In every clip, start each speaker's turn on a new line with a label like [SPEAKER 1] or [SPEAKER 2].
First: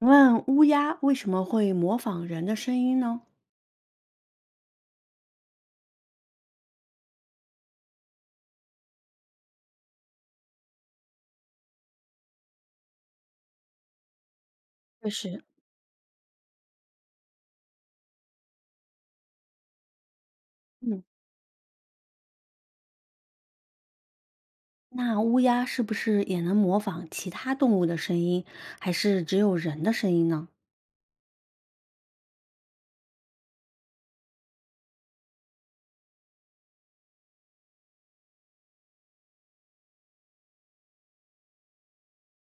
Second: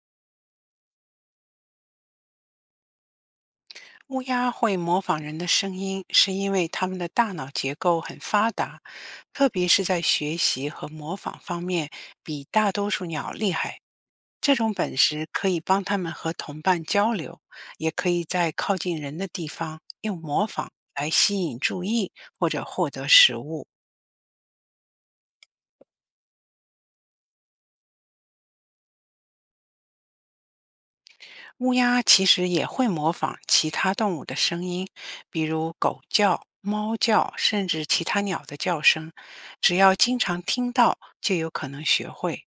[SPEAKER 1] 请问乌鸦为什么会模仿人的声音呢？
[SPEAKER 2] 乌鸦会模仿人的声音，是因为它们的大脑结构很发达，特别是在学习和模仿方面比大多数鸟厉害。这种本
[SPEAKER 1] 就
[SPEAKER 2] 事
[SPEAKER 1] 是，
[SPEAKER 2] 可以帮它们和同伴交流，也可以在靠近人的地方用模仿
[SPEAKER 1] 嗯，
[SPEAKER 2] 来吸引注意或者获得食物。
[SPEAKER 1] 那乌鸦是不是也能模仿其他动物的声音，还是只有人的声音呢？
[SPEAKER 2] 乌鸦其实也会模仿其他动物的声音，比如狗叫、猫叫，甚至其他鸟的叫声。只要经常听到，就有可能学会。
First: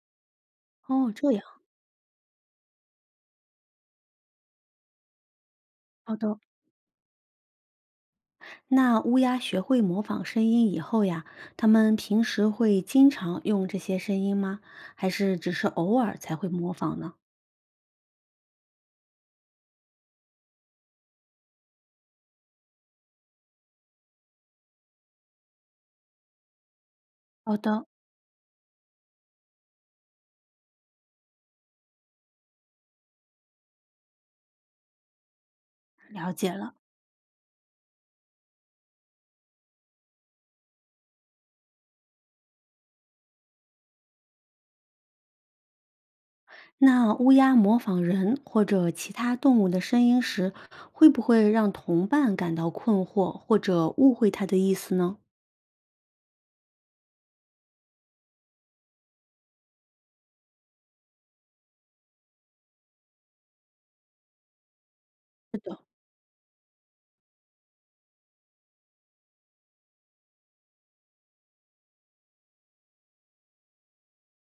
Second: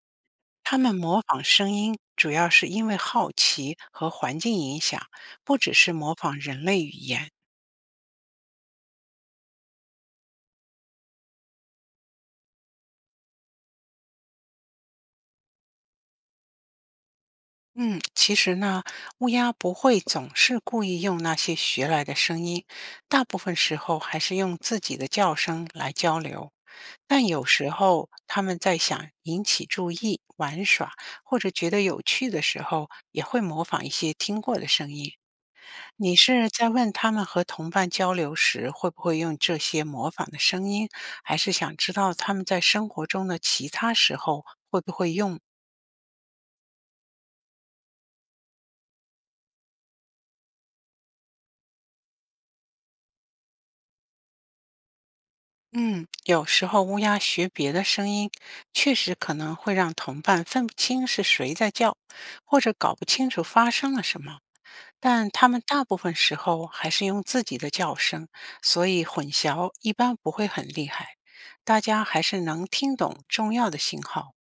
[SPEAKER 2] 它们
[SPEAKER 1] 哦，
[SPEAKER 2] 模
[SPEAKER 1] 这样，
[SPEAKER 2] 仿声音主要是因为好奇和环境影响，不只是模
[SPEAKER 1] 好的，
[SPEAKER 2] 仿人类语言。
[SPEAKER 1] 那乌鸦学会模仿声音以后呀，它们平时会经常用这些声音吗？还是只是偶尔才会模仿呢？
[SPEAKER 2] 嗯，其实呢，乌鸦不会总是故意用那些学来的声音，大部分时候还是用自己的叫声来交流。但有
[SPEAKER 1] 好
[SPEAKER 2] 时
[SPEAKER 1] 的。
[SPEAKER 2] 候他们在想引起注意、玩耍或者觉得有趣的时候，也会模仿一些听过的声音。你
[SPEAKER 1] 了
[SPEAKER 2] 是
[SPEAKER 1] 解
[SPEAKER 2] 在
[SPEAKER 1] 了。
[SPEAKER 2] 问他们和同伴交流时会不会用这些模仿的声音，还是想知道他们在生活中的其他时候会不会用？
[SPEAKER 1] 那乌鸦模仿人或者其他动物的声音时，会不会让同伴感到困惑或者误会它的意思呢？
[SPEAKER 2] 嗯，有时候乌鸦学别的声音，确实可能会让同伴分不清是谁在叫，或者搞不清楚发生了什么。但它们大部分时候还是用自己的叫声，所以混淆一般不会很厉害，大家还是能听懂重要的信号。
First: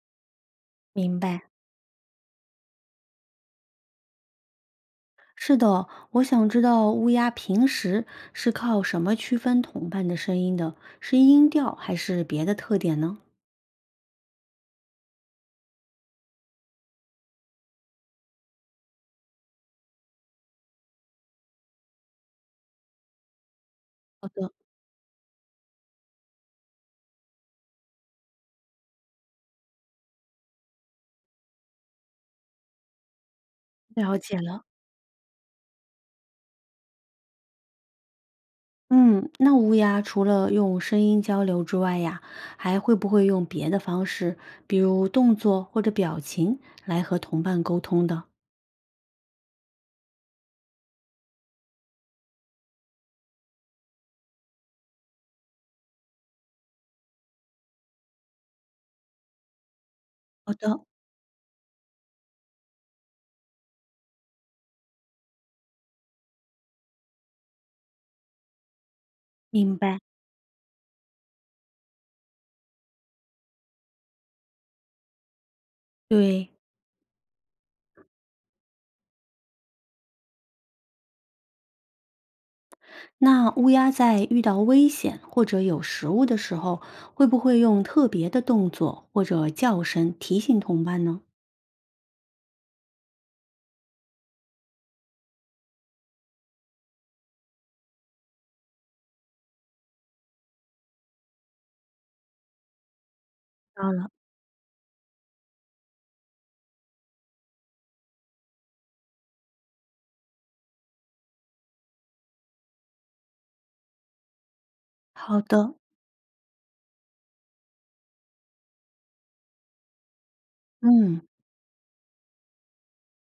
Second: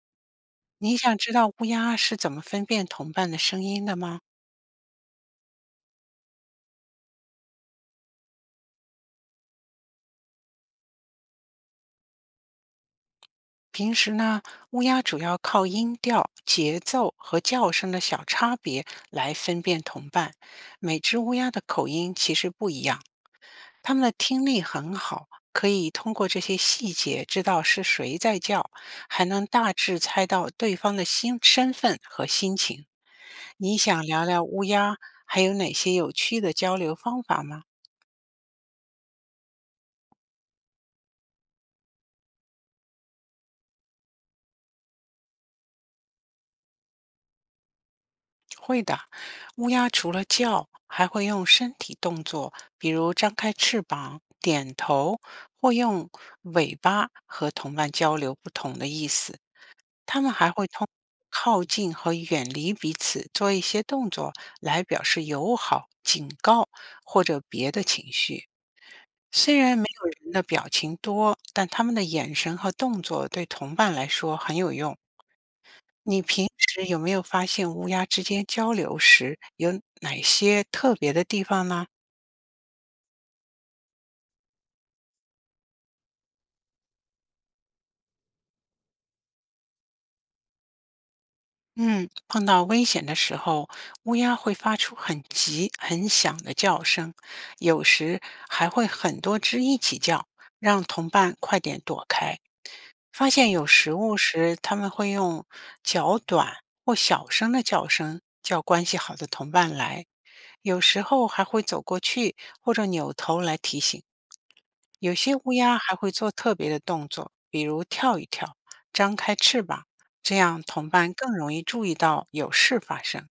[SPEAKER 2] 你想
[SPEAKER 1] 明
[SPEAKER 2] 知
[SPEAKER 1] 白。
[SPEAKER 2] 道乌鸦是怎么分辨同伴的声音的吗？
[SPEAKER 1] 是的，我想知道乌鸦平时是靠什么区分同伴的声音的？是音调还是别的特点呢？
[SPEAKER 2] 平时呢，乌鸦主要靠音调、节奏和叫声的小差别来分辨同伴。每只乌鸦的口音其实不一样，他们的听力很好，可以通过这些细节知道是谁在叫，还能大致猜到对方的心身份和心情。你想
[SPEAKER 1] 了
[SPEAKER 2] 聊
[SPEAKER 1] 解
[SPEAKER 2] 聊乌
[SPEAKER 1] 了。
[SPEAKER 2] 鸦还有哪些有趣的交流方法吗？
[SPEAKER 1] 嗯，那乌鸦除了用声音交流之外呀，还会不会用别的方式，比如动作或者表情来和同伴沟通的？
[SPEAKER 2] 会的，乌鸦除了叫，还会用身体动作，比如张开翅膀、点头，或用尾巴和同伴交流不同的意思。他们还会通靠近和远离彼此做一些动作来表示友好、警告或者别的情绪。虽
[SPEAKER 1] 明
[SPEAKER 2] 然没
[SPEAKER 1] 白。
[SPEAKER 2] 有人的表情多，但他们的眼神和动作对同伴来说很有用。你平
[SPEAKER 1] 对，
[SPEAKER 2] 时有没有发现乌鸦之间交流时有哪些特别的地方呢？
[SPEAKER 1] 那乌鸦在遇到危险或者有食物的时候，会不会用特别的动作或者叫声提醒同伴呢？
[SPEAKER 2] 嗯，碰到危险的时候，乌鸦会发出很急、很响的叫声，有时还会很多只一起叫，让同伴快点躲开。发现有
[SPEAKER 1] 到
[SPEAKER 2] 食
[SPEAKER 1] 了，
[SPEAKER 2] 物时，它们会用较短或小声的叫声叫关系好的同伴来，有时候还会走过去或者扭头来提醒。有些
[SPEAKER 1] 好
[SPEAKER 2] 乌
[SPEAKER 1] 的，
[SPEAKER 2] 鸦还会做特别的动作，比如跳一跳、张开翅膀，这样同伴
[SPEAKER 1] 嗯，
[SPEAKER 2] 更容易注意到有事发生。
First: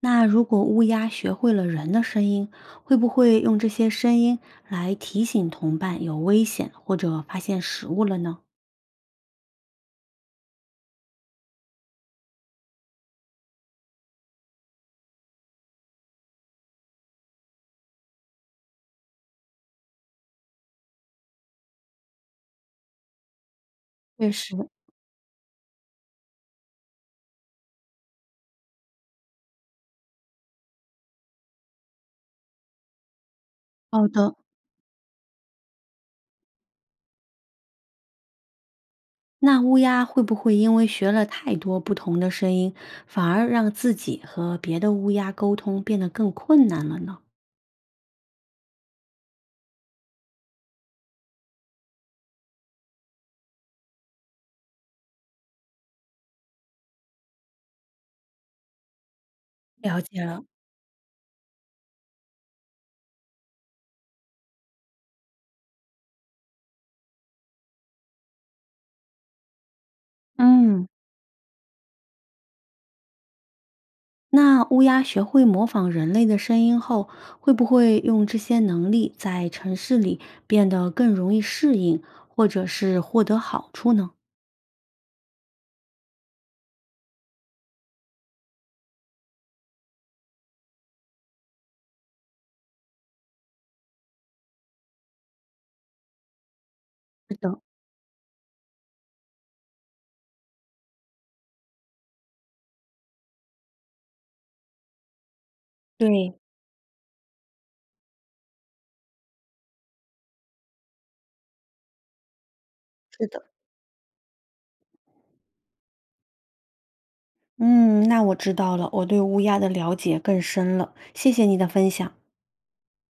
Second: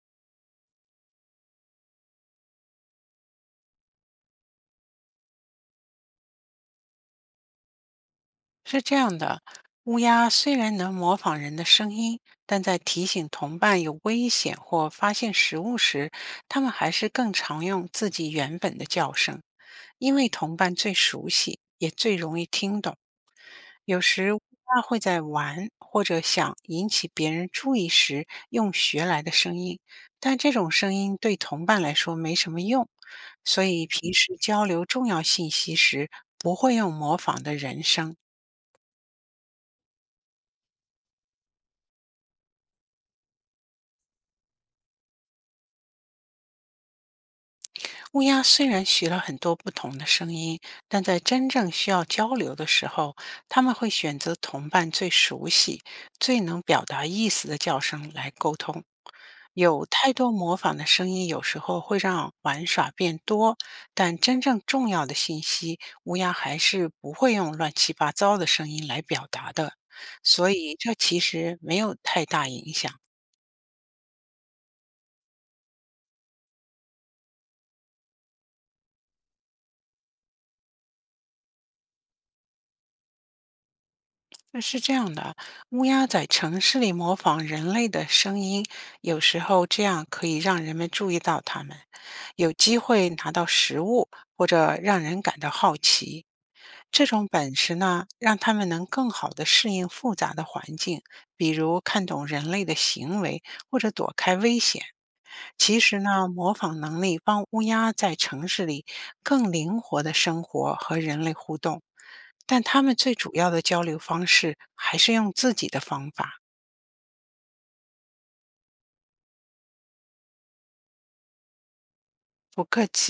[SPEAKER 1] 那如果乌鸦学会了人的声音，会不会用这些声音来提醒同伴有危险或者发现食物了呢？
[SPEAKER 2] 是这样的，乌鸦虽然能模仿人的声音，但在提醒同伴有危险或发现食物时，它们还是更常用自己原本的叫声，因为同伴最熟悉，也最容易听懂。有
[SPEAKER 1] 确
[SPEAKER 2] 时
[SPEAKER 1] 实，
[SPEAKER 2] 他会在玩或者想引起别人注意时用学来的声音，但这种声音对同伴来说没什么用，所以
[SPEAKER 1] 好
[SPEAKER 2] 平
[SPEAKER 1] 的，
[SPEAKER 2] 时交流重要信息时不会用模仿的人声。
[SPEAKER 1] 那乌鸦会不会因为学了太多不同的声音，反而让自己和别的乌鸦沟通变得更困难了呢？
[SPEAKER 2] 乌鸦虽然学了很多不同的声音，但在真正需要交流的时候，它们会选择同伴最熟悉、最能表达意思的叫声来沟通。有
[SPEAKER 1] 了
[SPEAKER 2] 太
[SPEAKER 1] 解
[SPEAKER 2] 多
[SPEAKER 1] 了。
[SPEAKER 2] 模仿的声音，有时候会让玩耍变多，但真正重要的信息，乌鸦还是不会用乱七八糟的声音来表达的。所以，
[SPEAKER 1] 嗯，
[SPEAKER 2] 这其实没有太大影响。
[SPEAKER 1] 那乌鸦学会模仿人类的声音后，会不会用这些能力在城市里变得更容易适应，或者是获得好处呢？
[SPEAKER 2] 那是这样的，乌鸦在城市里模仿人类的声音，有时候这样可以让人们注意到它们，有机会拿到食物，或者让人感到好奇。这种
[SPEAKER 1] 是
[SPEAKER 2] 本
[SPEAKER 1] 的，
[SPEAKER 2] 事呢，让他们能更好地适应复杂的环境，比如看懂人类的行为，或者躲开危险。其实呢，
[SPEAKER 1] 对，
[SPEAKER 2] 模仿能力帮乌鸦在城市里更灵活的生活和人类互动，但它们最
[SPEAKER 1] 是
[SPEAKER 2] 主
[SPEAKER 1] 的。
[SPEAKER 2] 要的交流方式还是用自己的方法，
[SPEAKER 1] 嗯，那我知道了，我对乌鸦的了解更深了，谢谢你的分享。
[SPEAKER 2] 不客气。